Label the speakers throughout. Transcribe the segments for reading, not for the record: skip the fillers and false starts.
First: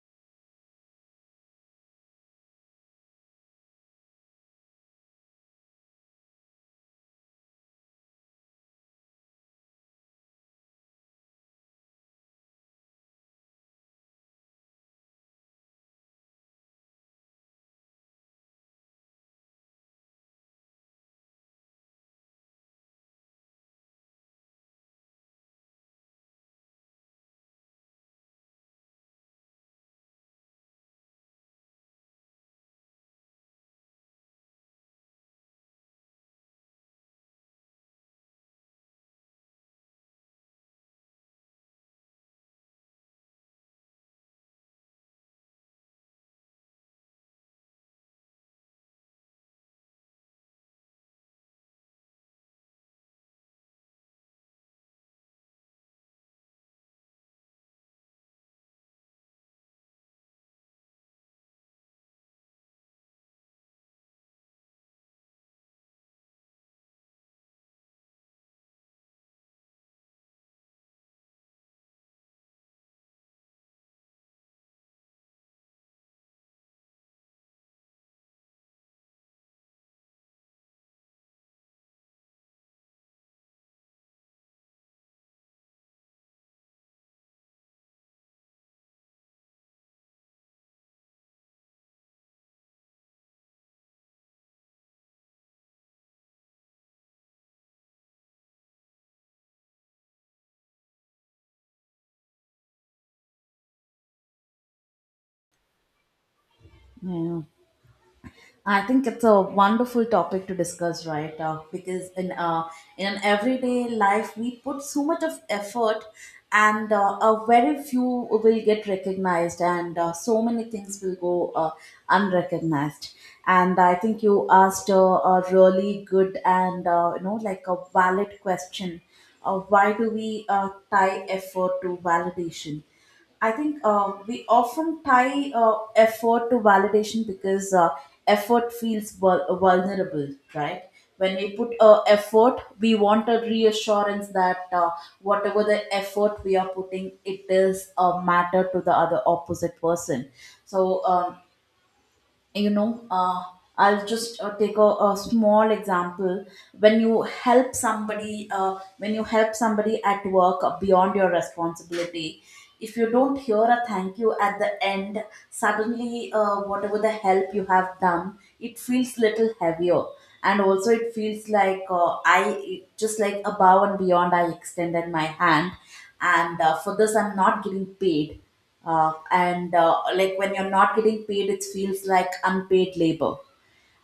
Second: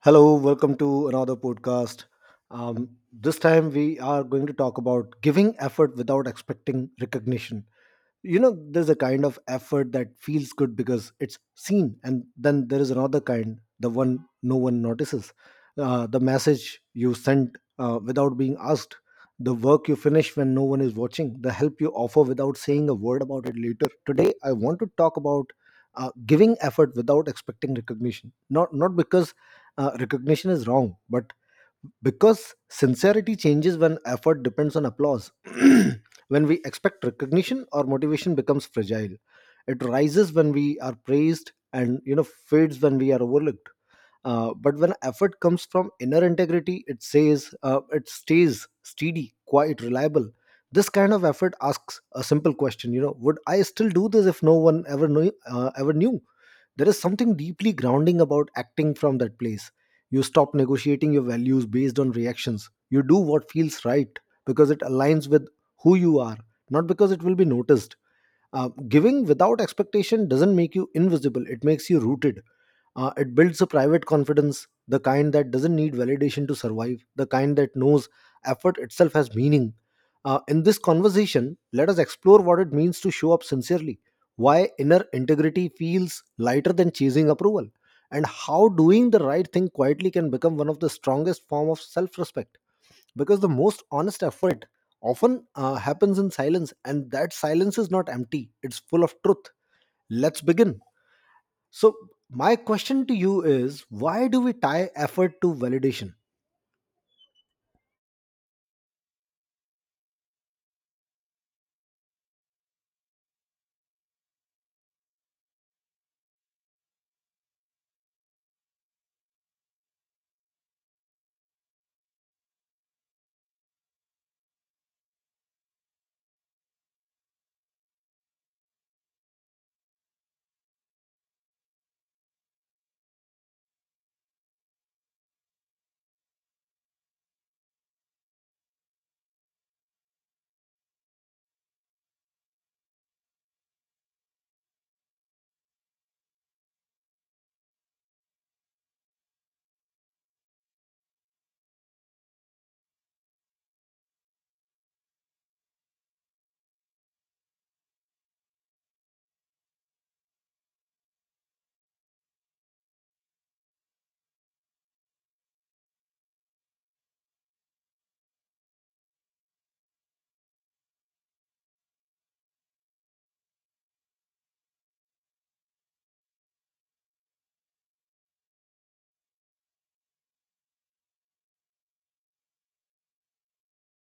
Speaker 1: Hello, welcome to another podcast. This time we are going to talk about giving effort without expecting recognition. You know there's a kind of effort that feels good because it's seen, and then there is another kind, the one no one notices. The message you sent without being asked, the work you finish when no one is watching, the help you offer without saying a word about it. Later today I want to talk about giving effort without expecting recognition, not because recognition is wrong, but because sincerity changes when effort depends on applause. When we expect recognition, our motivation becomes fragile. It rises when we are praised, and fades when we are overlooked. But when effort comes from inner integrity, it says it stays steady, quite reliable. This kind of effort asks a simple question: would I still do this if no one ever knew, ever knew? There is something deeply grounding about acting from that place. You stop negotiating your values based on reactions. You do what feels right because it aligns with who you are, not because it will be noticed. Giving without expectation doesn't make you invisible, it makes you rooted. It builds a private confidence, the kind that doesn't need validation to survive, the kind that knows effort itself has meaning. In this conversation, let us explore what it means to show up sincerely, why inner integrity feels lighter than chasing approval, and how doing the right thing quietly can become one of the strongest form of self-respect. Because the most honest effort often happens in silence, and that silence is not empty; it's full of truth. Let's begin. So, my question to you is: why do we tie effort to validation?
Speaker 2: Yeah. I think it's a wonderful topic to discuss, right? Because in in an everyday life, we put so much of effort, and very few will get recognized, and so many things will go unrecognized. And I think you asked a really good and you know like a valid question. Why do we tie effort to validation? I think we often tie effort to validation because effort feels vulnerable, right? When we put effort, we want a reassurance that whatever the effort we are putting, it does matter to the other opposite person. So you know uh, I'll just take a small example. When you help somebody at work beyond your responsibility, if you don't hear a thank you at the end, suddenly whatever the help you have done, it feels little heavier, and also it feels like I just like above and beyond, I extended my hand, and for this I'm not getting paid, and like when you're not getting paid, it feels like unpaid labor.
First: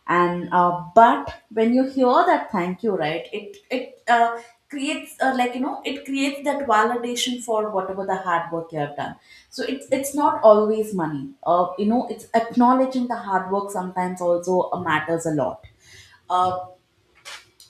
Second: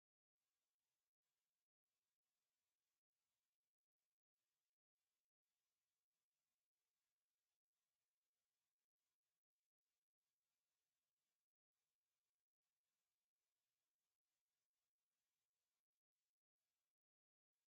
Speaker 2: And But when you hear that thank you, right, it creates like you know, it creates that validation for whatever the hard work you have done. So it's not always money, you know, it's acknowledging the hard work sometimes also matters a lot. Uh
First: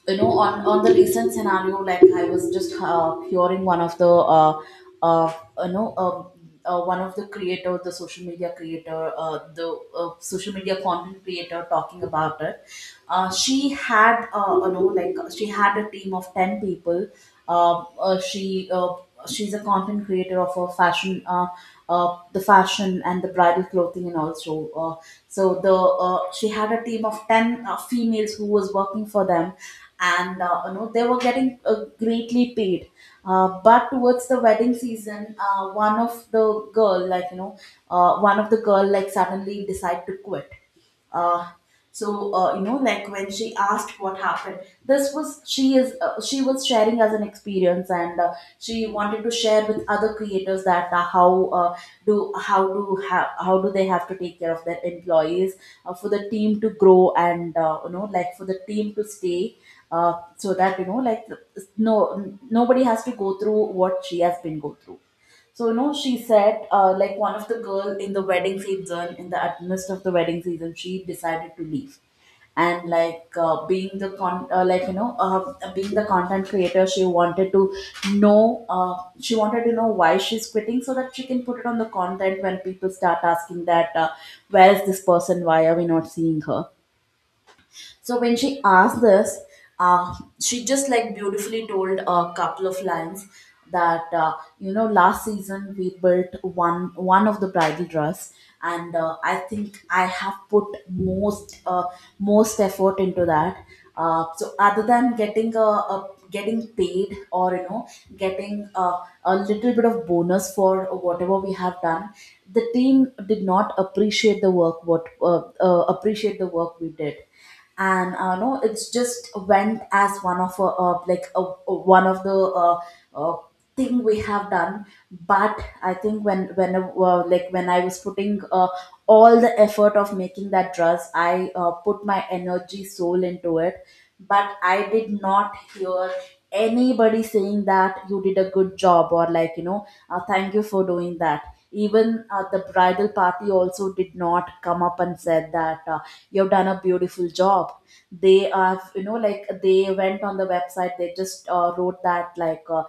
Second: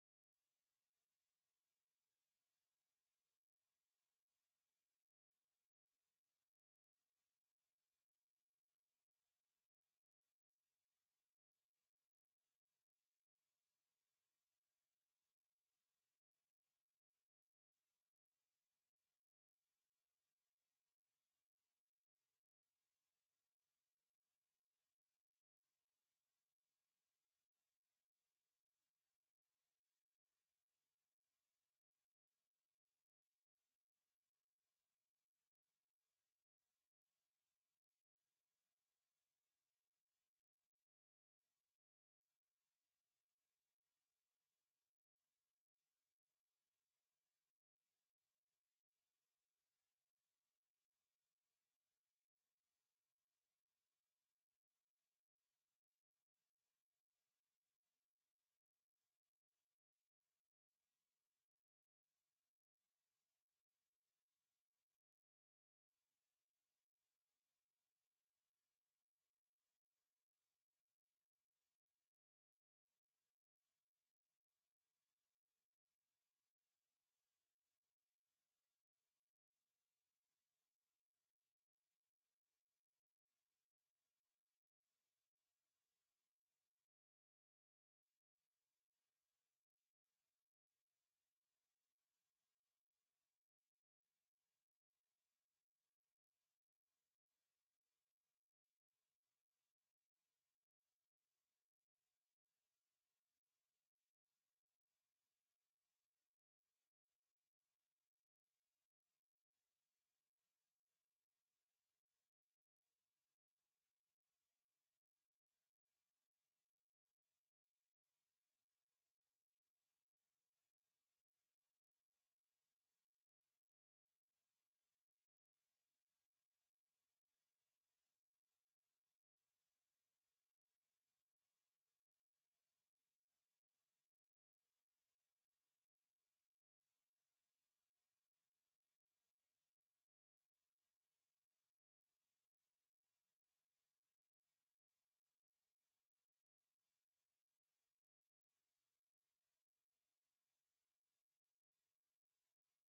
Speaker 2: you know, on the recent scenario, like I was just hearing one of the uh you know uh, one of the creator the social media creator the social media content creator talking about it. She had you know, like she had a team of 10 people. um uh, she uh, she's a content creator of a fashion and the bridal clothing, and also so the she had a team of 10 females who was working for them. And you know, they were getting greatly paid, but towards the wedding season, one of the girl, like you know, one of the girl, like suddenly decide to quit. uh, you know, like when she asked what happened, this was she is she was sharing as an experience, and she wanted to share with other creators that how do how do ha- how do they have to take care of their employees, for the team to grow, and you know, like for the team to stay, so that you know like no nobody has to go through what she has been go through. So no, she said like one of the girl in the wedding season, in the at midst of the wedding season, she decided to leave, and like being the con like you know, being the content creator, she wanted to know why she's quitting so that she can put it on the content when people start asking that, where is this person? Why are we not seeing her? So when she asked this, uh, she just like beautifully told a couple of lines, that you know, last season we built one of the bridal dress, and I think I have put most effort into that. So other than getting a getting paid, or you know, getting a little bit of bonus for whatever we have done, the team did not appreciate the work, what appreciate the work we did. And no it's just went as one of one of the uh, uh, thing we have done. But I think when I was putting all the effort of making that dress, I put my energy soul into it, but I did not hear anybody saying that you did a good job, or like you know, thank you for doing that. Even the bridal party also did not come up and said that, you've done a beautiful job. They are, you know, like they went on the website, they just wrote that, like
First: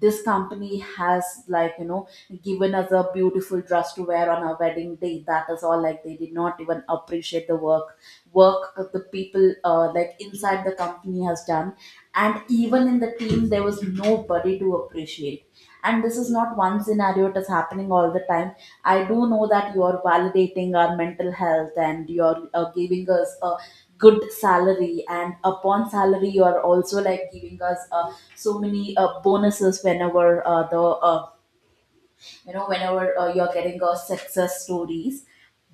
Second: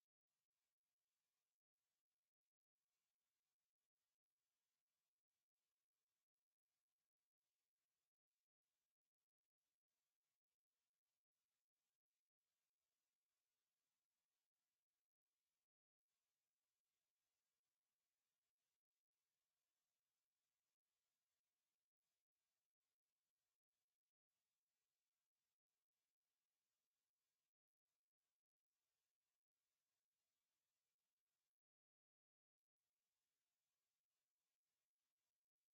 Speaker 2: this company has, like you know, given us a beautiful dress to wear on our wedding day. That is all, like they did not even appreciate the work that the people, like inside the company has done. And even in the team there was nobody to appreciate. And this is not one scenario, it is happening all the time. I do know that you're validating our mental health, and you're giving us a good salary, and upon salary you're also like giving us so many bonuses whenever the you know whenever you're getting a success stories.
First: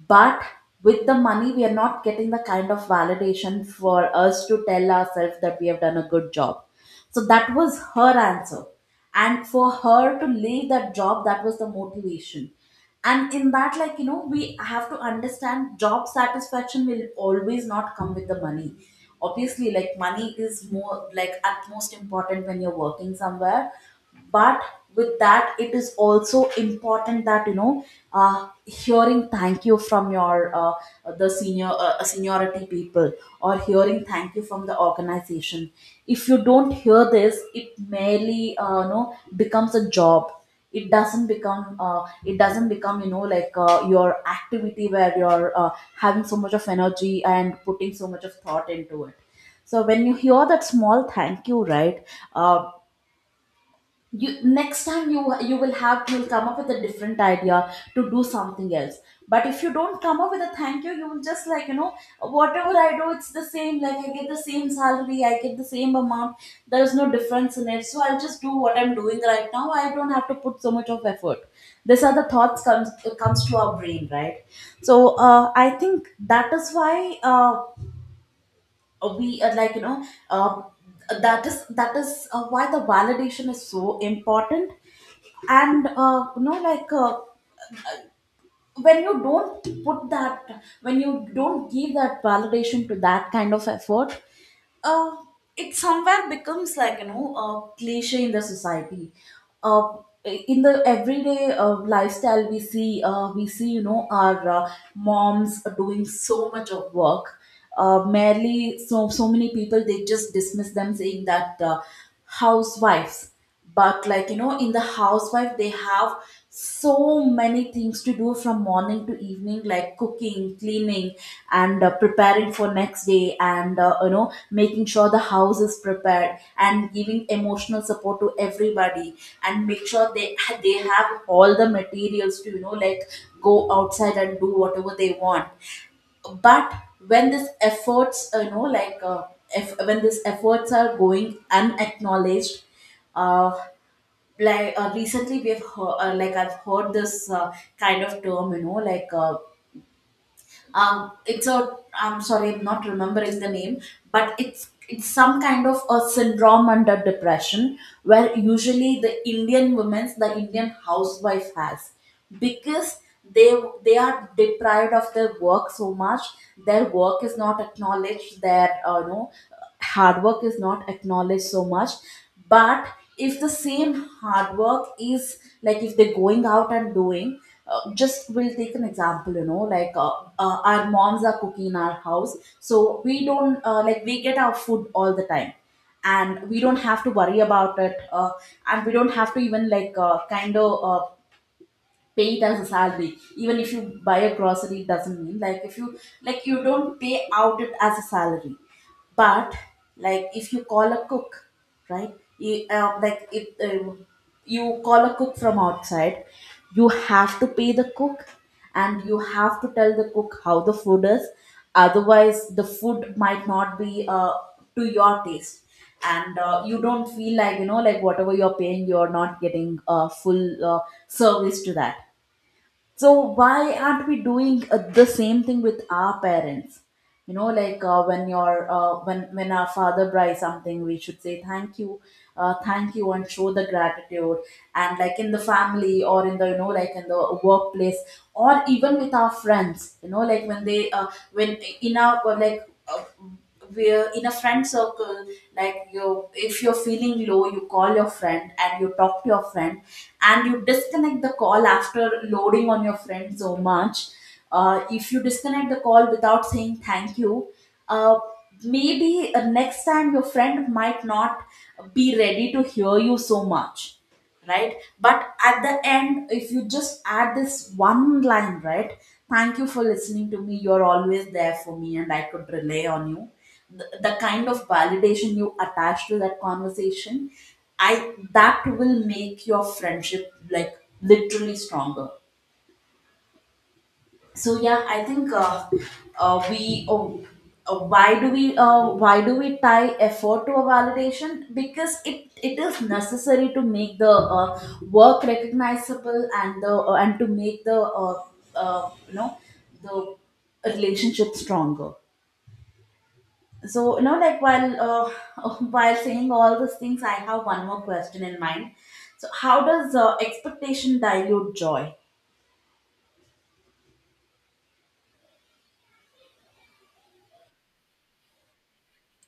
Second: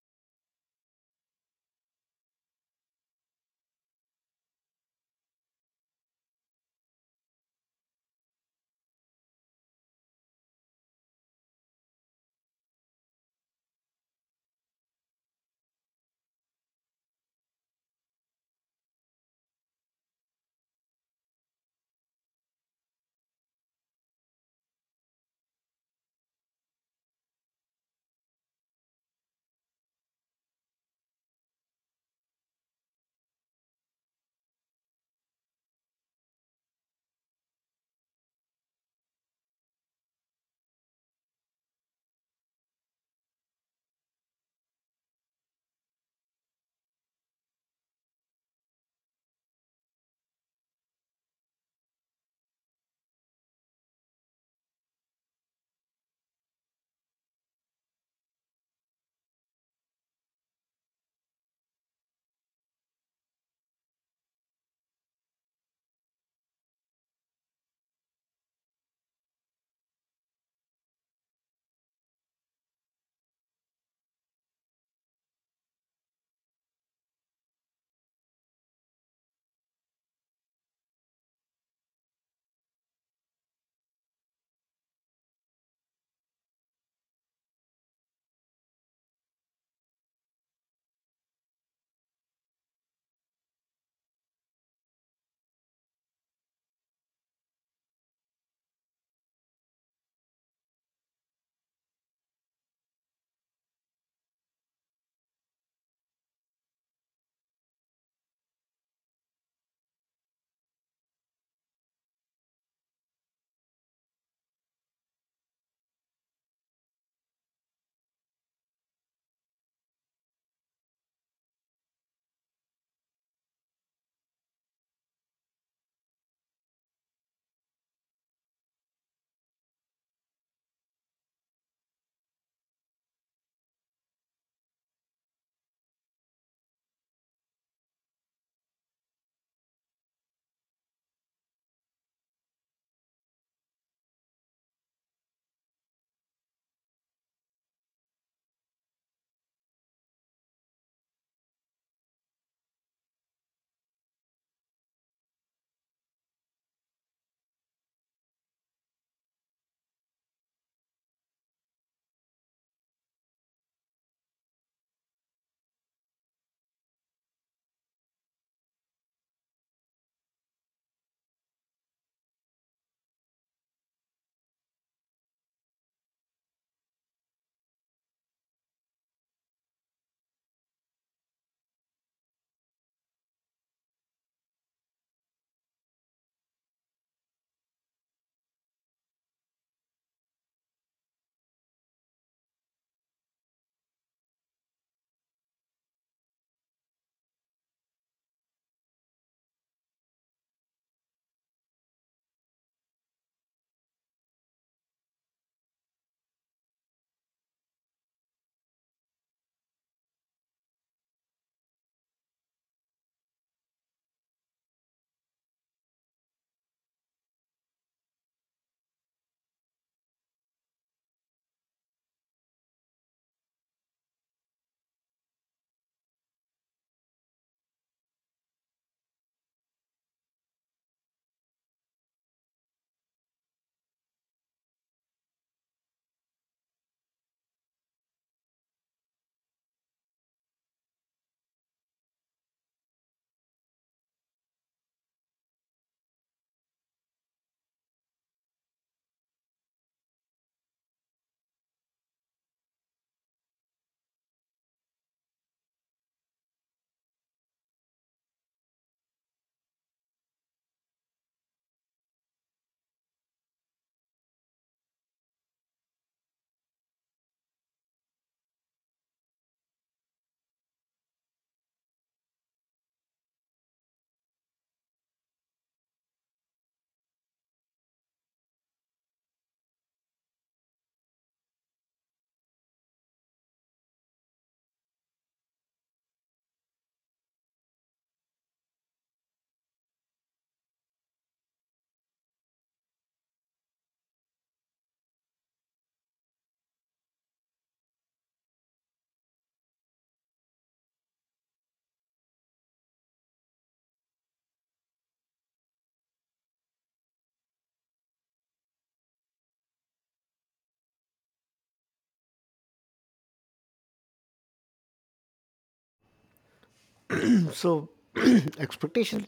Speaker 2: But with the money we are not getting the kind of validation for us to tell ourselves that we have done a good job. So that was her answer, and for her to leave that job, that was the motivation. And in that, like you know, we have to understand job satisfaction will always not come with the money. Obviously, like money is more like at most important when you're working somewhere. But with that, it is also important that you know, hearing thank you from your the senior seniority people, or hearing thank you from the organization. If you don't hear this, it merely you know, becomes a job. It doesn't become, you know, like your activity where you're having so much of energy and putting so much of thought into it. So when you hear that small thank you, right, uh, you next time you will have you'll come up with a different idea to do something else. But if you don't come up with a thank you, you will just, like you know, whatever I do it's the same, like I get the same salary, I get the same amount, there's no difference in it. So I'll just do what I'm doing right now, I don't have to put so much of effort. These are the thoughts comes to our brain, right? So I think that is why, we are, like you know, uh, that is why the validation is so important. And you know, like when you don't put that, when you don't give that validation to that kind of effort, uh, it somewhere becomes like you know a cliche in the society. uh, in the everyday lifestyle, we see you know, our moms doing so much of work. Merely, so many people, they just dismiss them saying that, housewives. But like you know, in the housewife, they have so many things to do from morning to evening, like cooking, cleaning, and preparing for next day, and you know, making sure the house is prepared, and giving emotional support to everybody, and make sure they have all the materials to, you know like, go outside and do whatever they want. But when this efforts if when these efforts are going unacknowledged, uh, recently we have heard, like I've heard this kind of term, you know, like it's a I'm sorry, I'm not remembering the name, but it's some kind of a syndrome under depression, where usually the Indian women's the Indian housewife has, because they they are deprived of their work so much. Their work is not acknowledged, their you know, hard work is not acknowledged so much. But if the same hard work is, like if they're going out and doing, just we'll take an example, you know like our moms are cooking in our house, so we don't like we get our food all the time, and we don't have to worry about it, and we don't have to even like pay it as a salary. Even if you buy a grocery, it doesn't mean like if you, like you don't pay out it as a salary. But like if you call a cook, right, you, like if you call a cook from outside, you have to pay the cook, and you have to tell the cook how the food is, otherwise the food might not be to your taste, and you don't feel like, you know like, whatever you're paying, you're not getting full service to that. So why aren't we doing the same thing with our parents? You know like, when your when our father buys something, we should say thank you and show the gratitude. And like in the family or in the, you know, in the workplace, or even with our friends, you know, like when they when in our like, uh, we're in a friend circle. Like you, if you're feeling low, you call your friend and you talk to your friend, and you disconnect the call after loading on your friend so much. If you disconnect the call without saying thank you, uh, maybe next time your friend might not be ready to hear you so much, right? But at the end, if you just add this one line, right, thank you for listening to me, you're always there for me, and I could rely on you. The kind of validation you attach to that conversation, I that will make your friendship like literally stronger. So yeah, I think, uh, we oh, why do we tie effort to a validation? Because it is necessary to make the work recognizable, and the, and to make the, uh, you know the relationship stronger. So, you know, like, while, while saying all these things, I have one more question in mind. So how does expectation dilute joy?
Speaker 1: So expectation,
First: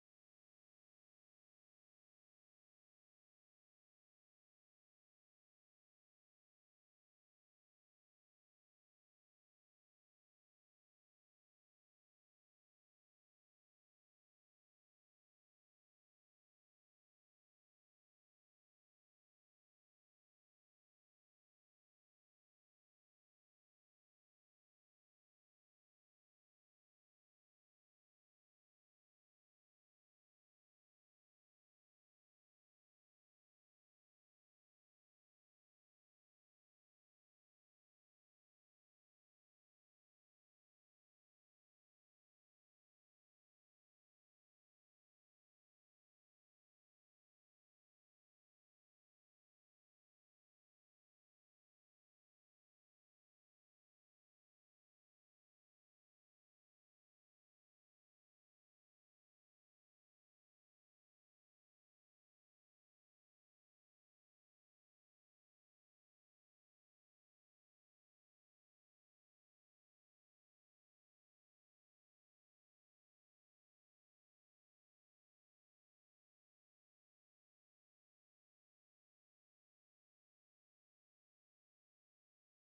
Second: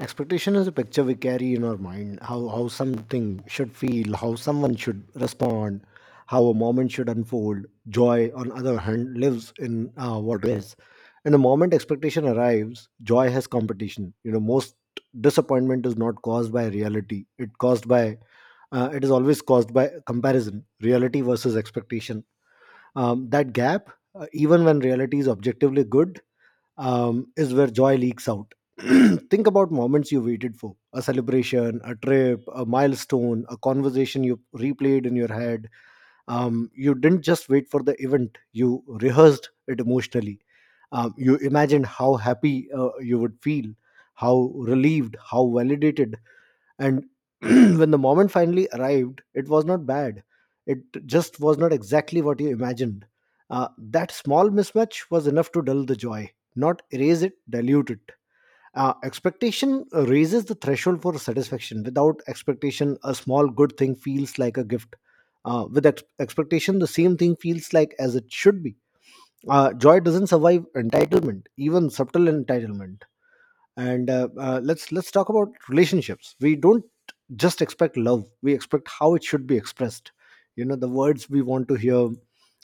Speaker 1: expectation is a picture we carry in our mind, how something should feel, how someone should respond, how a moment should unfold. Joy, on other hand, lives in what is. And the moment expectation arrives, joy has competition. You know most disappointment is not caused by reality, it caused by it is always caused by comparison: reality versus expectation. That gap, even when reality is objectively good, is where joy leaks out. Think about moments you waited for: a celebration, a trip, a milestone, a conversation you replayed in your head. You didn't just wait for the event, you rehearsed it emotionally. You imagined how happy you would feel, how relieved, how validated, and when the moment finally arrived, it was not bad, it just was not exactly what you imagined. That small mismatch was enough to dull the joy, not erase it, dilute it. Expectation raises the threshold for satisfaction. Without expectation, a small good thing feels like a gift. With expectation, the same thing feels like as it should be. Joy doesn't survive entitlement, even subtle entitlement. And let's talk about relationships. We don't just expect love, we expect how it should be expressed: the words we want to hear,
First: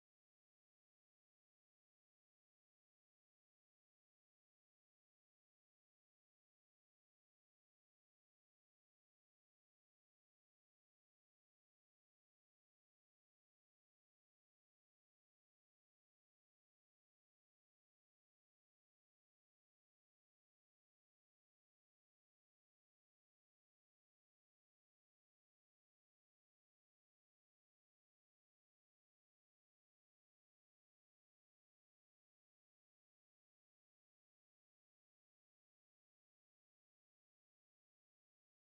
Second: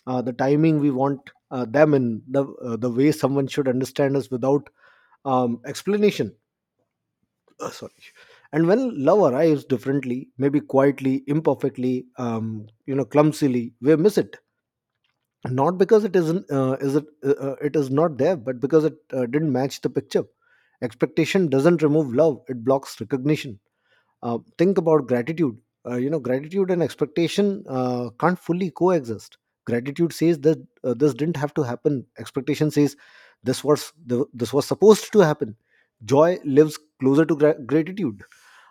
Speaker 1: the timing we want, them in the way someone should understand us without explanation. Sorry. And when love arrives differently, maybe quietly, imperfectly, um, clumsily we miss it, not because it is not there, but because it didn't match the picture. Expectation doesn't remove love, it blocks recognition. Think about gratitude. Gratitude and expectation can't fully coexist. Gratitude says that this didn't have to happen; expectation says this was supposed to happen. Joy lives closer to gratitude.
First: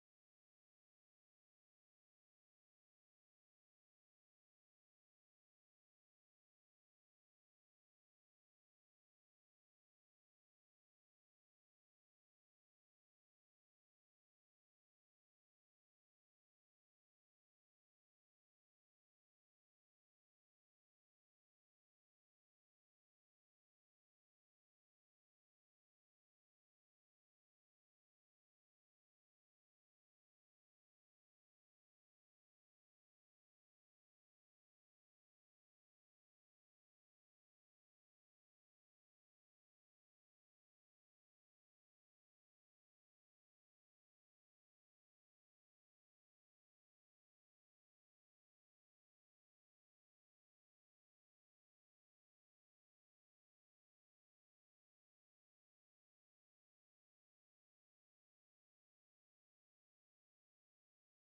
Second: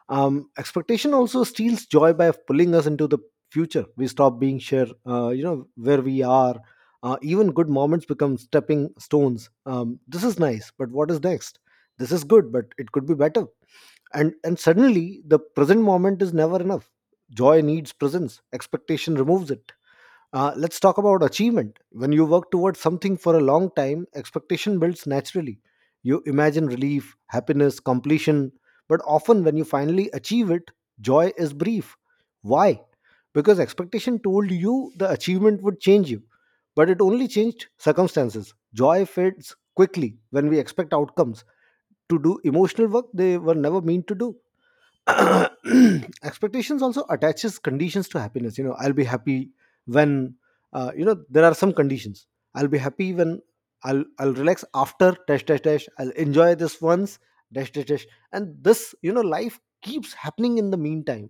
Speaker 1: Expectation also steals joy by pulling us into the future. We stop being sure where we are. Even good moments become stepping stones. This is nice, but what is next? This is good, but it could be better. And suddenly the present moment is never enough. Joy needs presence, expectation removes it. Let's talk about achievement. When you work towards something for a long time, expectation builds naturally. You imagine relief, happiness, completion, but often when you finally achieve it, joy is brief. Why? Because expectation told you the achievement would change you, but it only changed circumstances. Joy fades quickly when we expect outcomes to do emotional work they were never meant to do. Expectations also attaches conditions to happiness. You know I'll be happy when, there are some conditions. I'll be happy when, I'll relax after dash dash dash, I'll enjoy this once dash dash dash, and this, life keeps happening in the meantime.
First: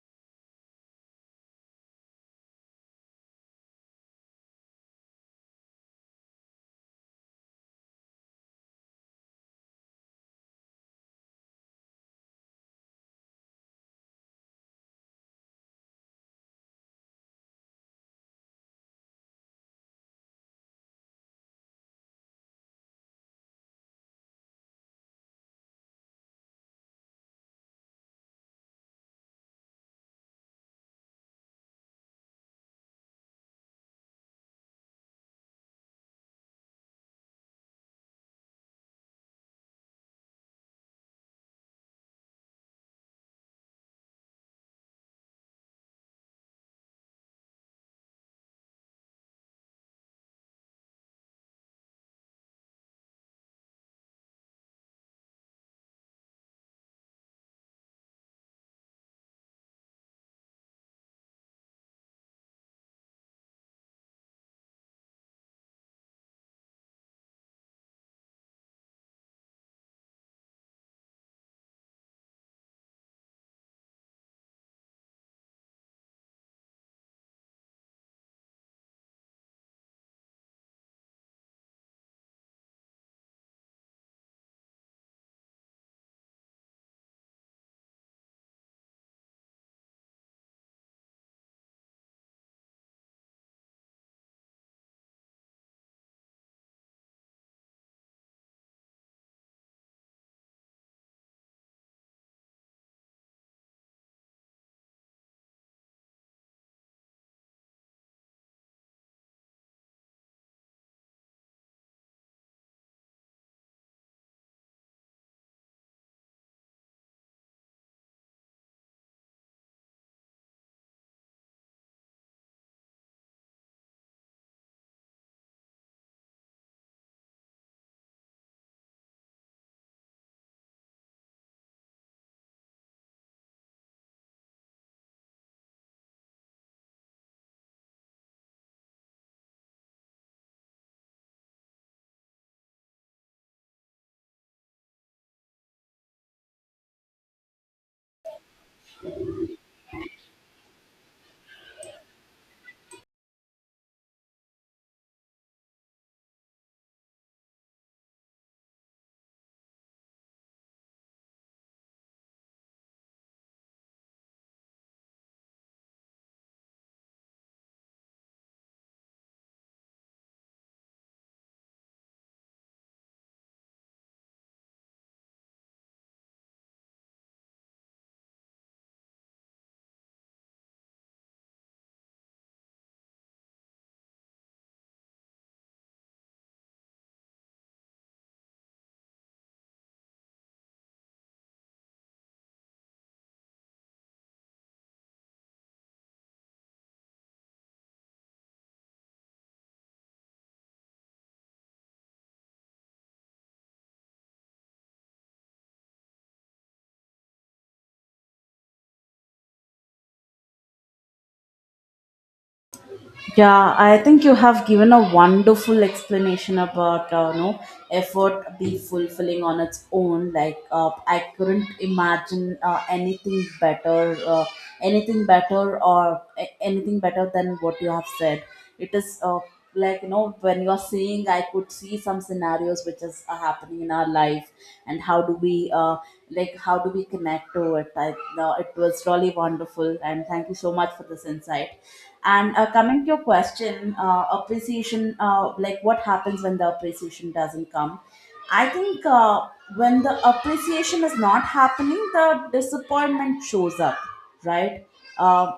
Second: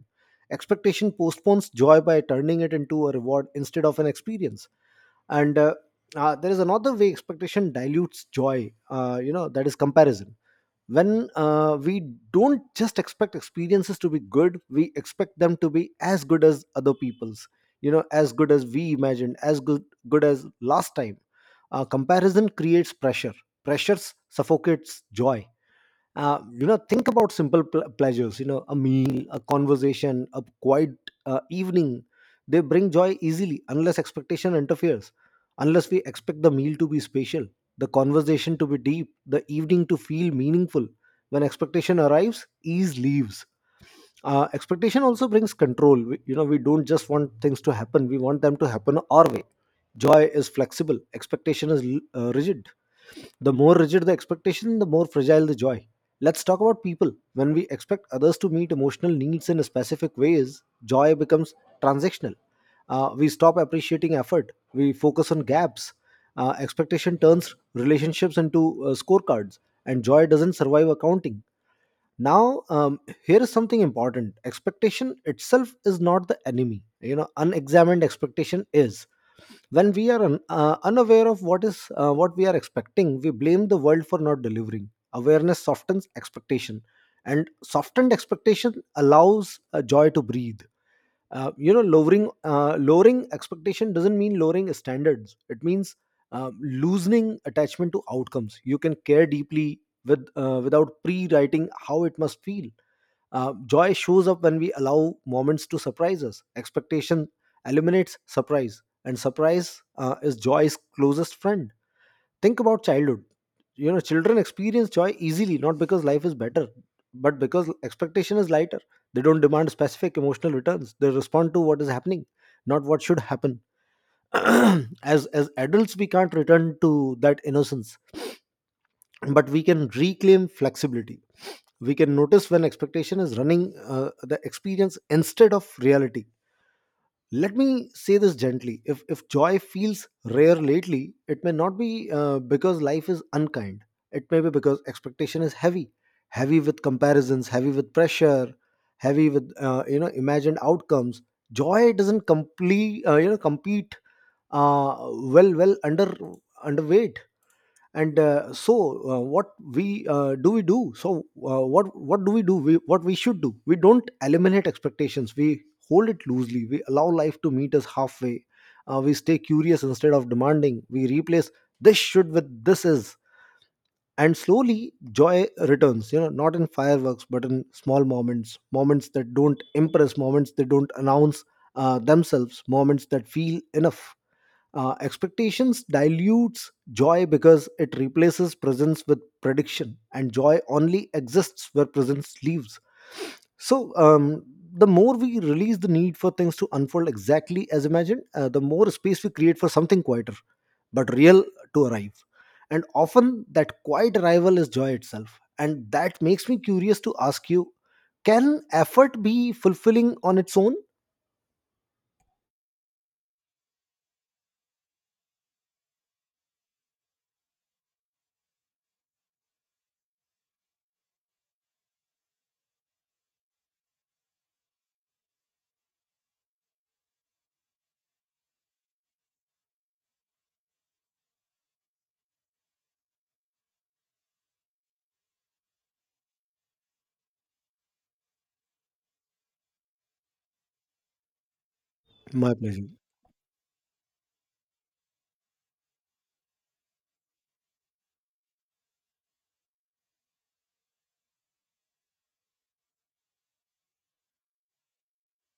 Speaker 1: Expectation postpones joy by turning it into a reward instead of an experience. And there is another way expectation dilutes joy, that is comparison. When we don't just expect experiences to be good, we expect them to be as good as other people's, you know as good as we imagined, as good, good as last time. Comparison creates pressure, pressures suffocates joy. Think about simple pleasures: you know a meal, a conversation, a quiet evening. They bring joy easily unless expectation interferes, unless we expect the meal to be special, the conversation to be deep, the evening to feel meaningful. When expectation arrives, ease leaves. Expectation also brings control. We don't just want things to happen, we want them to happen our way. Joy is flexible, expectation is rigid. The more rigid the expectation, the more fragile the joy. Let's talk about people. When we expect others to meet emotional needs in specific ways, joy becomes transactional. We stop appreciating effort, we focus on gaps. Expectation turns relationships into scorecards, and joy doesn't survive accounting. Now, here is something important: expectation itself is not the enemy. You know, unexamined expectation is when we are unaware of what is, what we are expecting. We blame the world for not delivering. Awareness softens expectation, and softened expectation allows joy to breathe. Lowering expectation doesn't mean lowering standards, it means loosening attachment to outcomes. You can care deeply with without pre-writing how it must feel. Joy shows up when we allow moments to surprise us. Expectation eliminates surprise, and surprise is joy's closest friend. Think about childhood. You know, children experience joy easily, not because life is better, but because expectation is lighter. They don't demand specific emotional returns. They respond to what is happening, not what should happen. As adults, we can't return to that innocence, but we can reclaim flexibility. We can notice when expectation is running the experience instead of reality. Let me say this gently: if joy feels rare lately, it may not be because life is unkind, it may be because expectation is heavy, heavy with comparisons, heavy with pressure, heavy with imagined outcomes. Joy doesn't complete you know compete uh, well under underweight And so, what we do we do so what do we, what we should do, we don't eliminate expectations, we hold it loosely, we allow life to meet us halfway. We stay curious instead of demanding. We replace this should with this is, and slowly joy returns, not in fireworks, but in small moments, moments that don't impress, moments that don't announce themselves, moments that feel enough. Expectations dilutes joy because it replaces presence with prediction, and joy only exists where presence leaves. So, the more we release the need for things to unfold exactly as imagined, the more space we create for something quieter but real to arrive. And often that quiet arrival is joy itself. And that makes me curious to ask you: can effort be fulfilling on its own?
Speaker 2: Yeah, I think you have given a wonderful explanation about, no, effort be fulfilling on its own. Like, I couldn't imagine anything better, anything better than what you have said. It is, like, you know, when you are saying, I could see some scenarios which is happening in our life, and how do we, like, how do we connect to it? It was really wonderful, and thank you so much for this insight.
Speaker 1: My
Speaker 2: And,
Speaker 1: pleasure.
Speaker 2: coming to your question, appreciation, like, what happens when the appreciation doesn't come? I think, when the appreciation is not happening, the disappointment shows up, right? Uh,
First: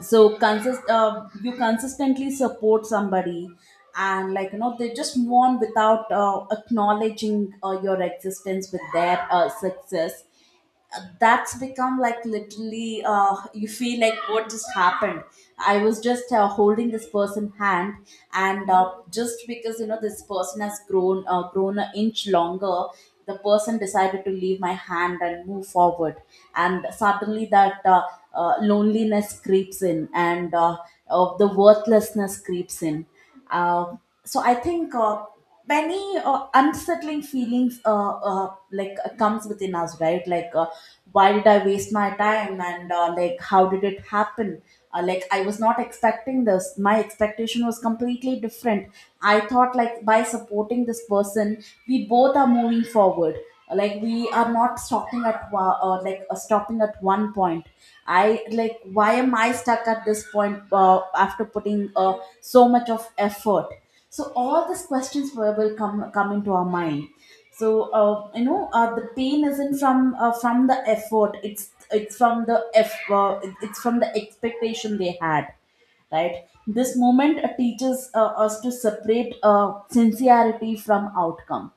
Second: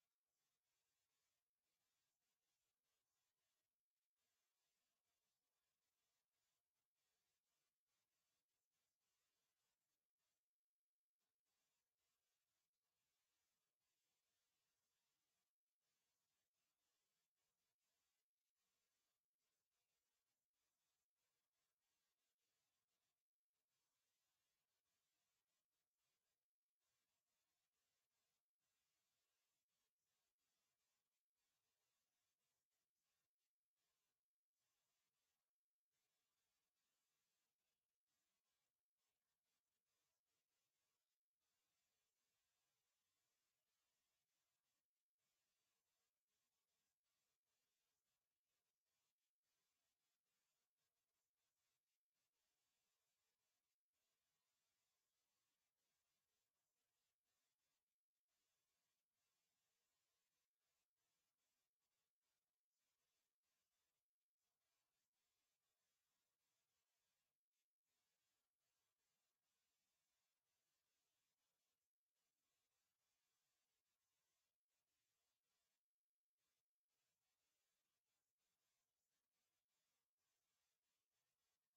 Speaker 2: so, you consistently support somebody, and, like, you know, they just mourn without acknowledging your existence with their success. That's become, like, literally, you feel like what just happened. I was just holding this person hand, and, just because, you know, this person has grown an inch longer, the person decided to leave my hand and move forward. And suddenly that, loneliness creeps in, and, the worthlessness creeps in. uh, so I think, many unsettling feelings, comes within us, right? Why did I waste my time? And, like, how did it happen? Like, I was not expecting this. My expectation was completely different. I thought, like, by supporting this person, we both are moving forward. Like, we are not stopping at wa- or like stopping at one point. I, like, why am I stuck at this point after putting so much of effort? So all these questions will come into our mind. So, the pain isn't from the effort. It's from the expectation they had, right? This moment teaches us to separate sincerity from outcome.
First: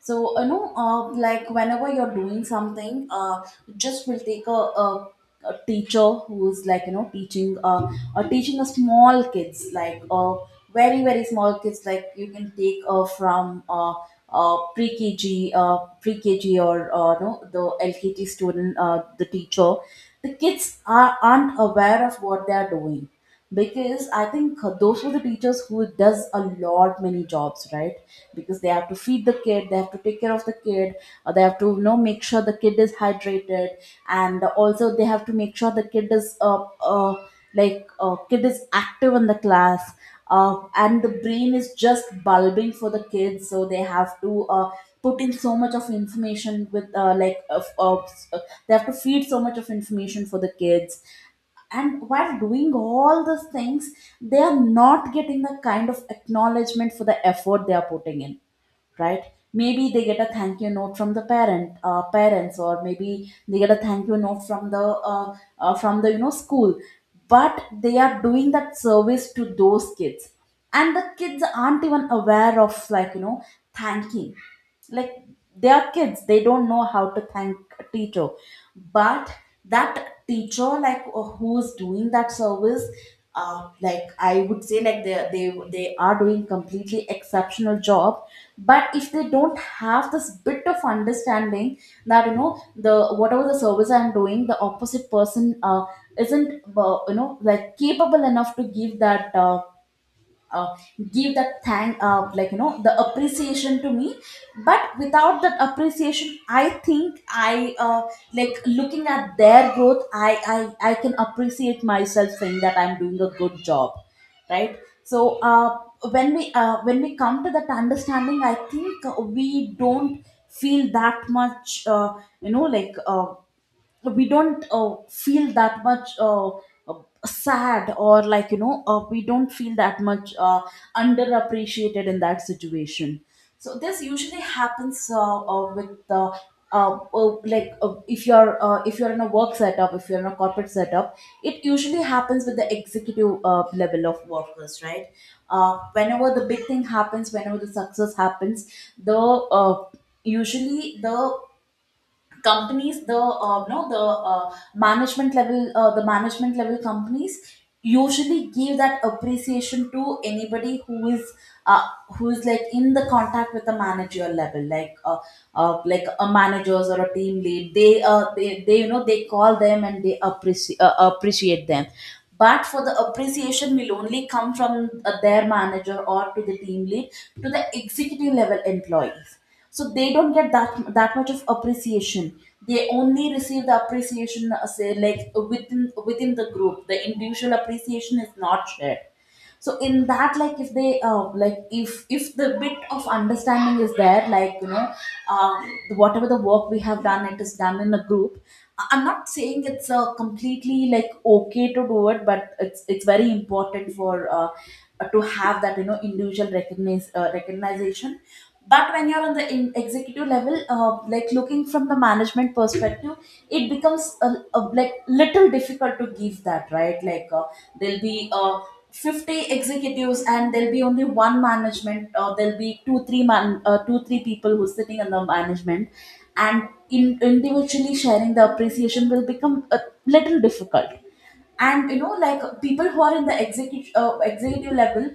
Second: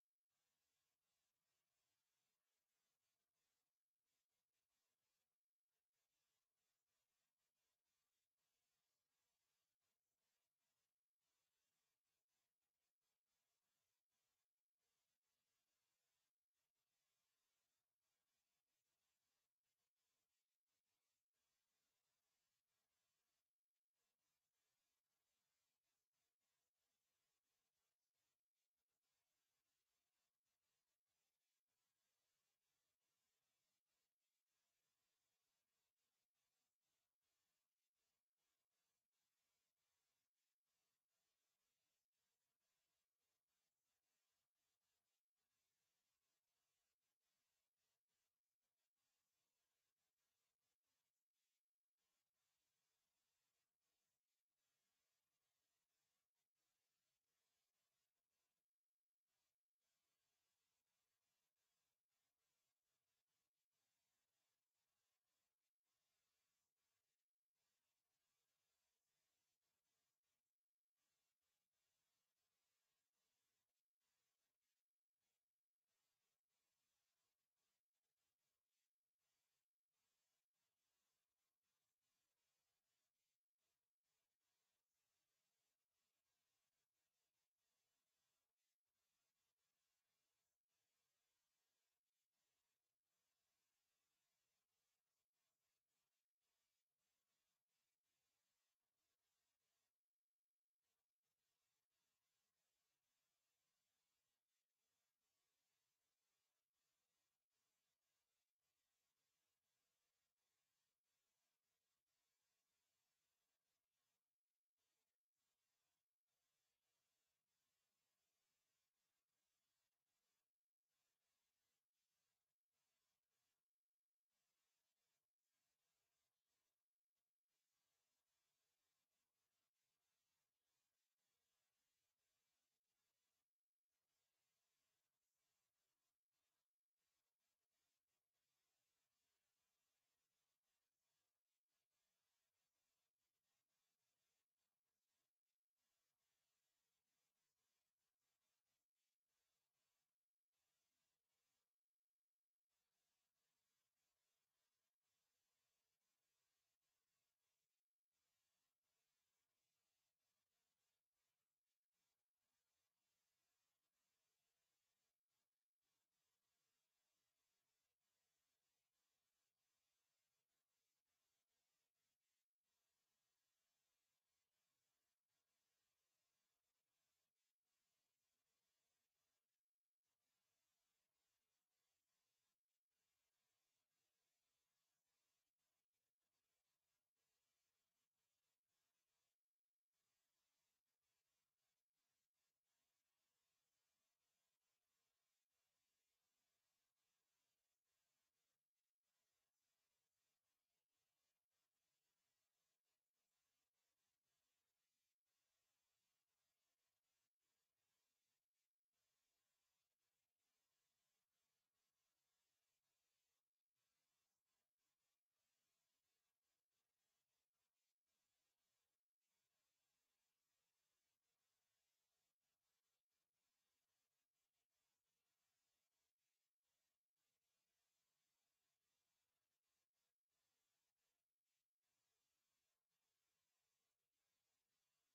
Speaker 2: So, you know, like, whenever you're doing something, just will take a teacher who's, like, you know, teaching, teaching a small kids, like, very very small kids, like, you can take from pre-KG, pre-KG, or, no, the LKG student, the teacher, the kids are, aren't aware of what they are doing, because I think those were the teachers who does a lot many jobs, right? Because they have to feed the kid, they have to take care of the kid, they have to, you know, make sure the kid is hydrated, and also they have to make sure the kid is, like, kid is active in the class, and the brain is just bulbing for the kids, so they have to, put in so much of information with like of uh, they have to feed so much of information for the kids. And while doing all these things, they are not getting the kind of acknowledgement for the effort they are putting in, right? Maybe they get a thank you note from the parents, or maybe they get a thank you note from the, from the, you know, school. But they are doing that service to those kids, and the kids aren't even aware of, like, you know, thanking, like, they are kids, they don't know how to thank a teacher. But that teacher, like, who's doing that service, like, I would say, like, they are doing completely exceptional job. But if they don't have this bit of understanding, that, you know, the whatever the service I'm doing, the opposite person isn't, you know, like, capable enough to give that, uh, give that thank, like, you know, the appreciation to me. But without that appreciation, I think, I like, looking at their growth, I can appreciate myself, saying that I'm doing a good job, right? So, when we, when we come to that understanding, I think we don't feel that much, you know, like, we don't feel that much, uh, sad, or, like, you know, we don't feel that much, underappreciated in that situation. So this usually happens, with like, if you're, if you're in a work setup, if you're in a corporate setup, it usually happens with the executive level of workers, right? Whenever the big thing happens, whenever the success happens, the, usually the companies, the, no the management level, the management level companies usually give that appreciation to anybody who is, uh, who is, like, in the contact with the manager level, like, like, a managers or a team lead, they they, you know, they call them and they appreciate, appreciate them. But for the appreciation will only come from, their manager or to the team lead, to the executive level employees. So they don't get that, that much of appreciation. They only receive the appreciation, say, like, within, the group, the individual appreciation is not shared. So in that, like, if they, like, if the bit of understanding is there, like, you know, uh, whatever the work we have done, it is done in a group. I'm not saying it's, completely, like, okay to do it, but it's very important for, uh, to have that, you know, individual recognize recognition. But when you're on the, in executive level, like, looking from the management perspective, it becomes a, like, little difficult to give that, right? Like, there'll be, 50 executives, and there'll be only one management, or there'll be two three man two three people who's sitting on the management, and in individually sharing the appreciation will become a little difficult. And, you know, like, people who are in the executive, executive level,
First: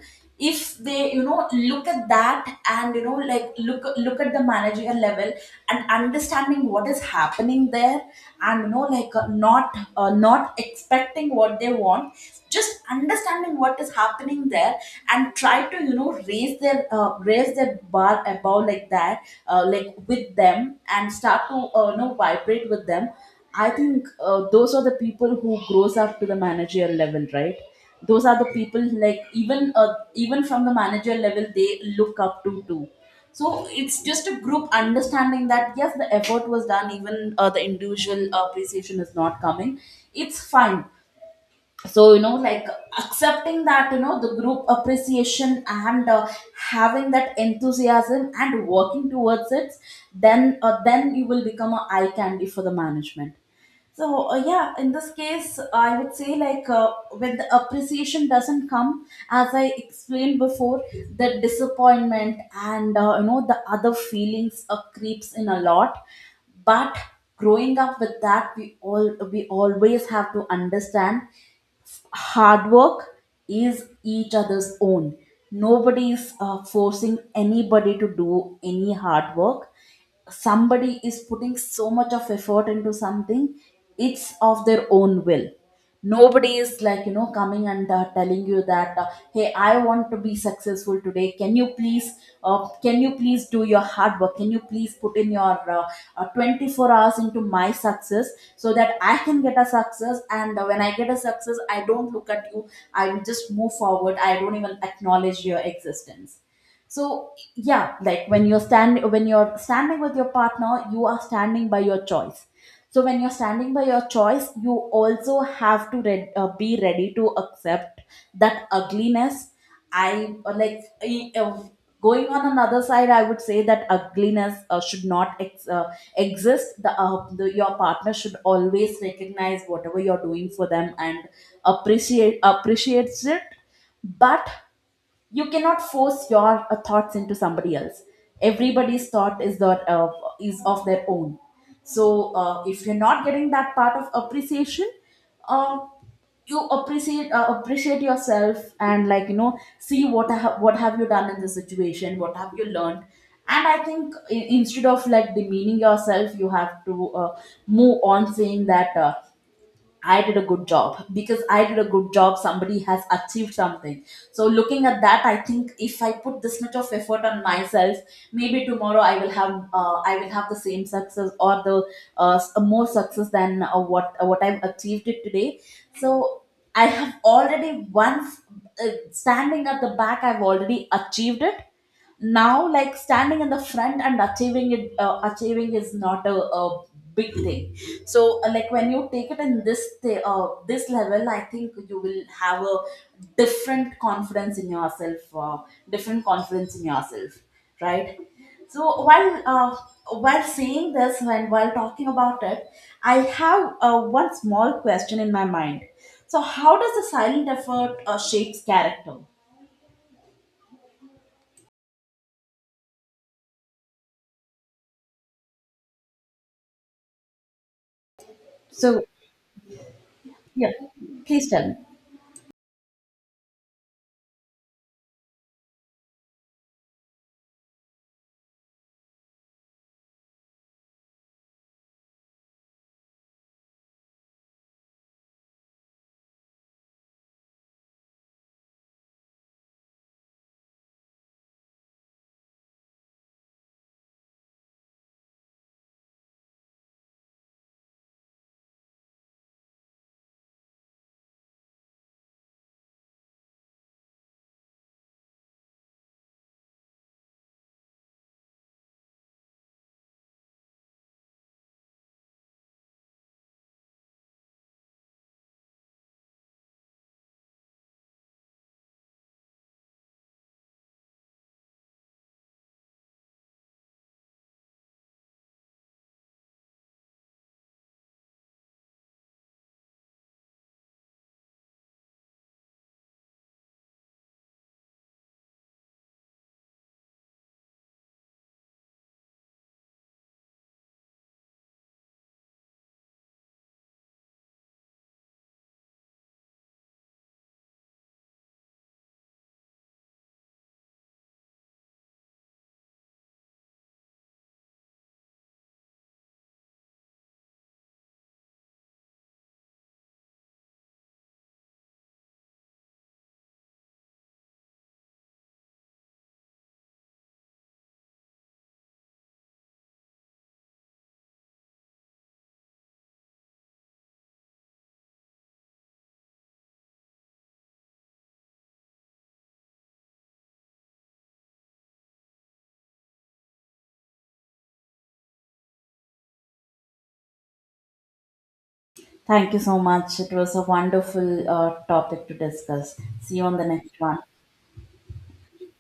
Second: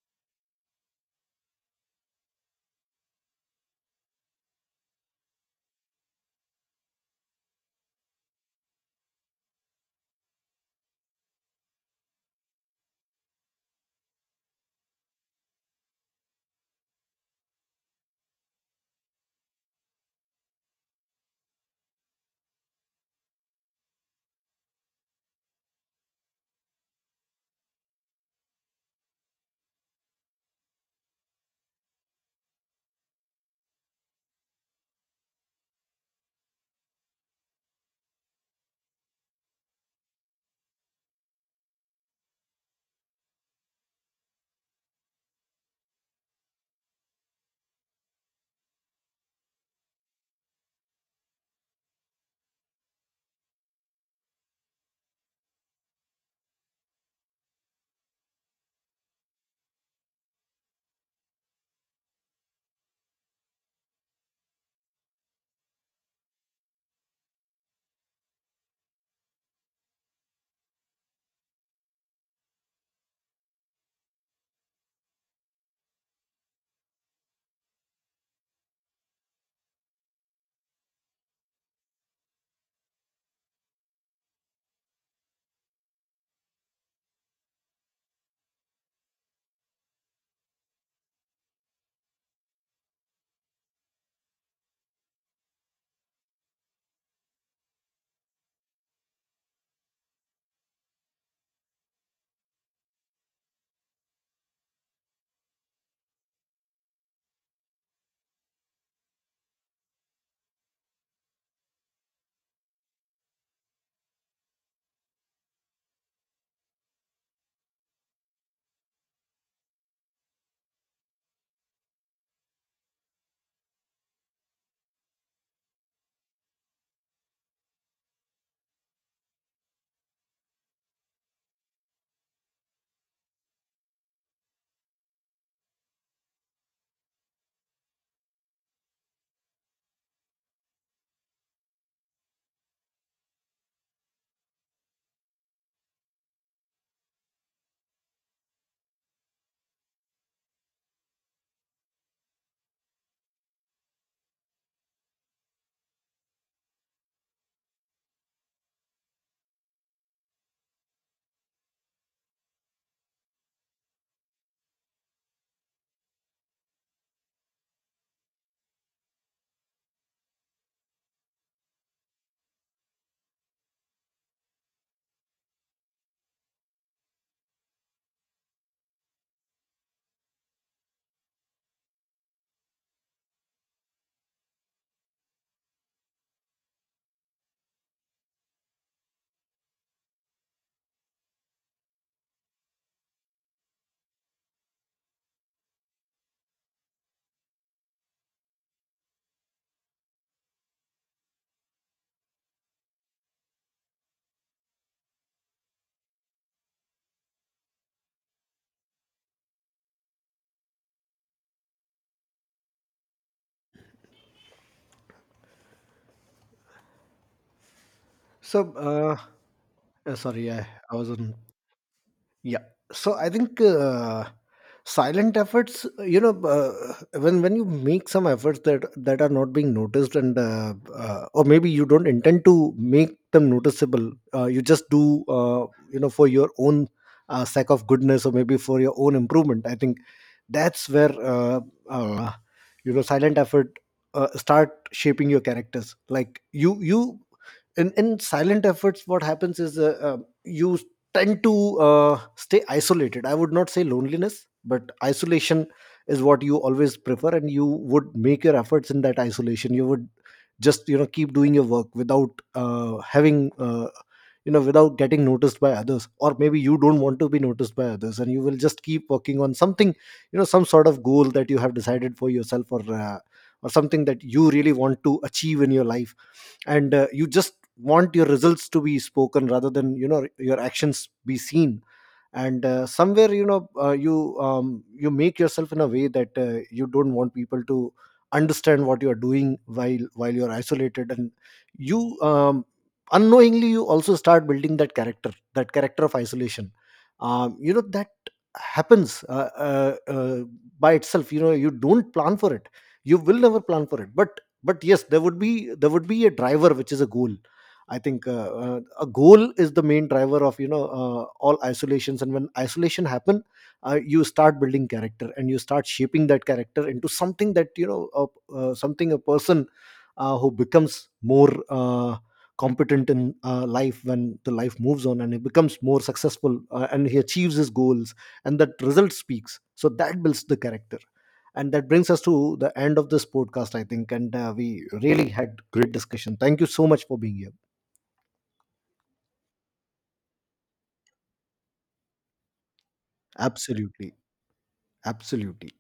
Speaker 2: if they, you know, look at that, and, you know, like, look at the managerial level, and understanding what is happening there, and, you know, like, not expecting what they want, just understanding what is happening there, and try to, you know, raise their, raise their bar above, like, that, like, with them, and start to, you know, vibrate with them. I think, those are the people who grows up to the managerial level, right? Those are the people, like, even, even from the manager level, they look up to too. So it's just a group understanding that yes, the effort was done, even, the individual appreciation is not coming, it's fine. So, you know, like, accepting that, you know, the group appreciation and, having that enthusiasm and working towards it, then, then you will become a eye candy for the management. So, yeah, in this case, I would say, like, when the appreciation doesn't come, as I explained before, the disappointment and, you know, the other feelings, creeps in a lot. But growing up with that, we always have to understand hard work is each other's own. Nobody is, forcing anybody to do any hard work. Somebody is putting so much of effort into something, it's of their own will. Nobody is, like, you know, coming and, telling you that, hey, I want to be successful today, can you please, can you please do your hard work, can you please put in your, 24 hours into my success, so that I can get a success, and, when I get a success, I don't look at you, I will just move forward, I don't even acknowledge your existence. So yeah, like, when you're stand when you're standing with your partner, you are standing by your choice. So when you're standing by your choice, you also have to be ready to accept that ugliness. i uh, like i- uh, going on another side, I would say that ugliness should not exist, the, your partner should always recognize whatever you're doing for them and appreciate, appreciates it but you cannot force your, thoughts into somebody else. Everybody's thought is their, is of their own. So, if you're not getting that part of appreciation, uh, you appreciate, appreciate yourself, and, like, you know, see what what have you done in the situation, what have you learned. And I think, instead of, like, demeaning yourself, you have to, move on, saying that, I did a good job. Because I did a good job, somebody has achieved something. So, looking at that, I think, if I put this much of effort on myself, maybe tomorrow I will have, I will have the same success, or the, more success than, what I've achieved it today. So, I have already once, standing at the back, I've already achieved it. Now, like, standing in the front and achieving it, achieving is not a, a, big thing. So, like, when you take it in this, this level, I think you will have a different confidence in yourself, different confidence in yourself right? So, while, while saying this, when while talking about it, I have, one small question in my mind. So, how does the silent effort shapes character?
Speaker 1: So,
Speaker 2: So
Speaker 1: sorry, I,
Speaker 2: yeah,
Speaker 1: I was on.
Speaker 2: please tell me.
Speaker 1: Yeah. So I think silent efforts, when you make some efforts that are not being noticed, and or maybe you don't intend to make them noticeable, you just do, for your own sake of goodness, or maybe for your own improvement. I think that's where uh, silent effort start shaping your characters. Like you in silent efforts, what happens is you tend to stay isolated. I would not say loneliness, but isolation is what you always prefer, and you would make your efforts in that isolation. You would just, you know, keep doing your work without having without getting noticed by others, or maybe you don't want to be noticed by others, and you will just keep working on something, you know, some sort of goal that you have decided for yourself, or something that you really want to achieve in your life. And you just want your results to be spoken rather than, your actions be seen. And somewhere, you you make yourself in a way that you don't want people to understand what you are doing while you are isolated, and you unknowingly you also start building that character, that character of isolation. That happens by itself. You know, you don't plan for it, you will never plan for it, but yes, there would be a driver, which is a goal. I think a goal is the main driver of, all isolations, and when isolation happen, you start building character and you start shaping that character into something that, something a person who becomes more competent in life. When the life moves on, and he becomes more successful, and he achieves his goals, and that result speaks. So that builds the character. And that brings us to the end of this podcast, I think, and we really had great discussion. Thank you so much for being here.
Speaker 2: Thank you so much. It was a wonderful, topic to discuss. See you on the next
Speaker 1: Absolutely,
Speaker 2: one.
Speaker 1: absolutely.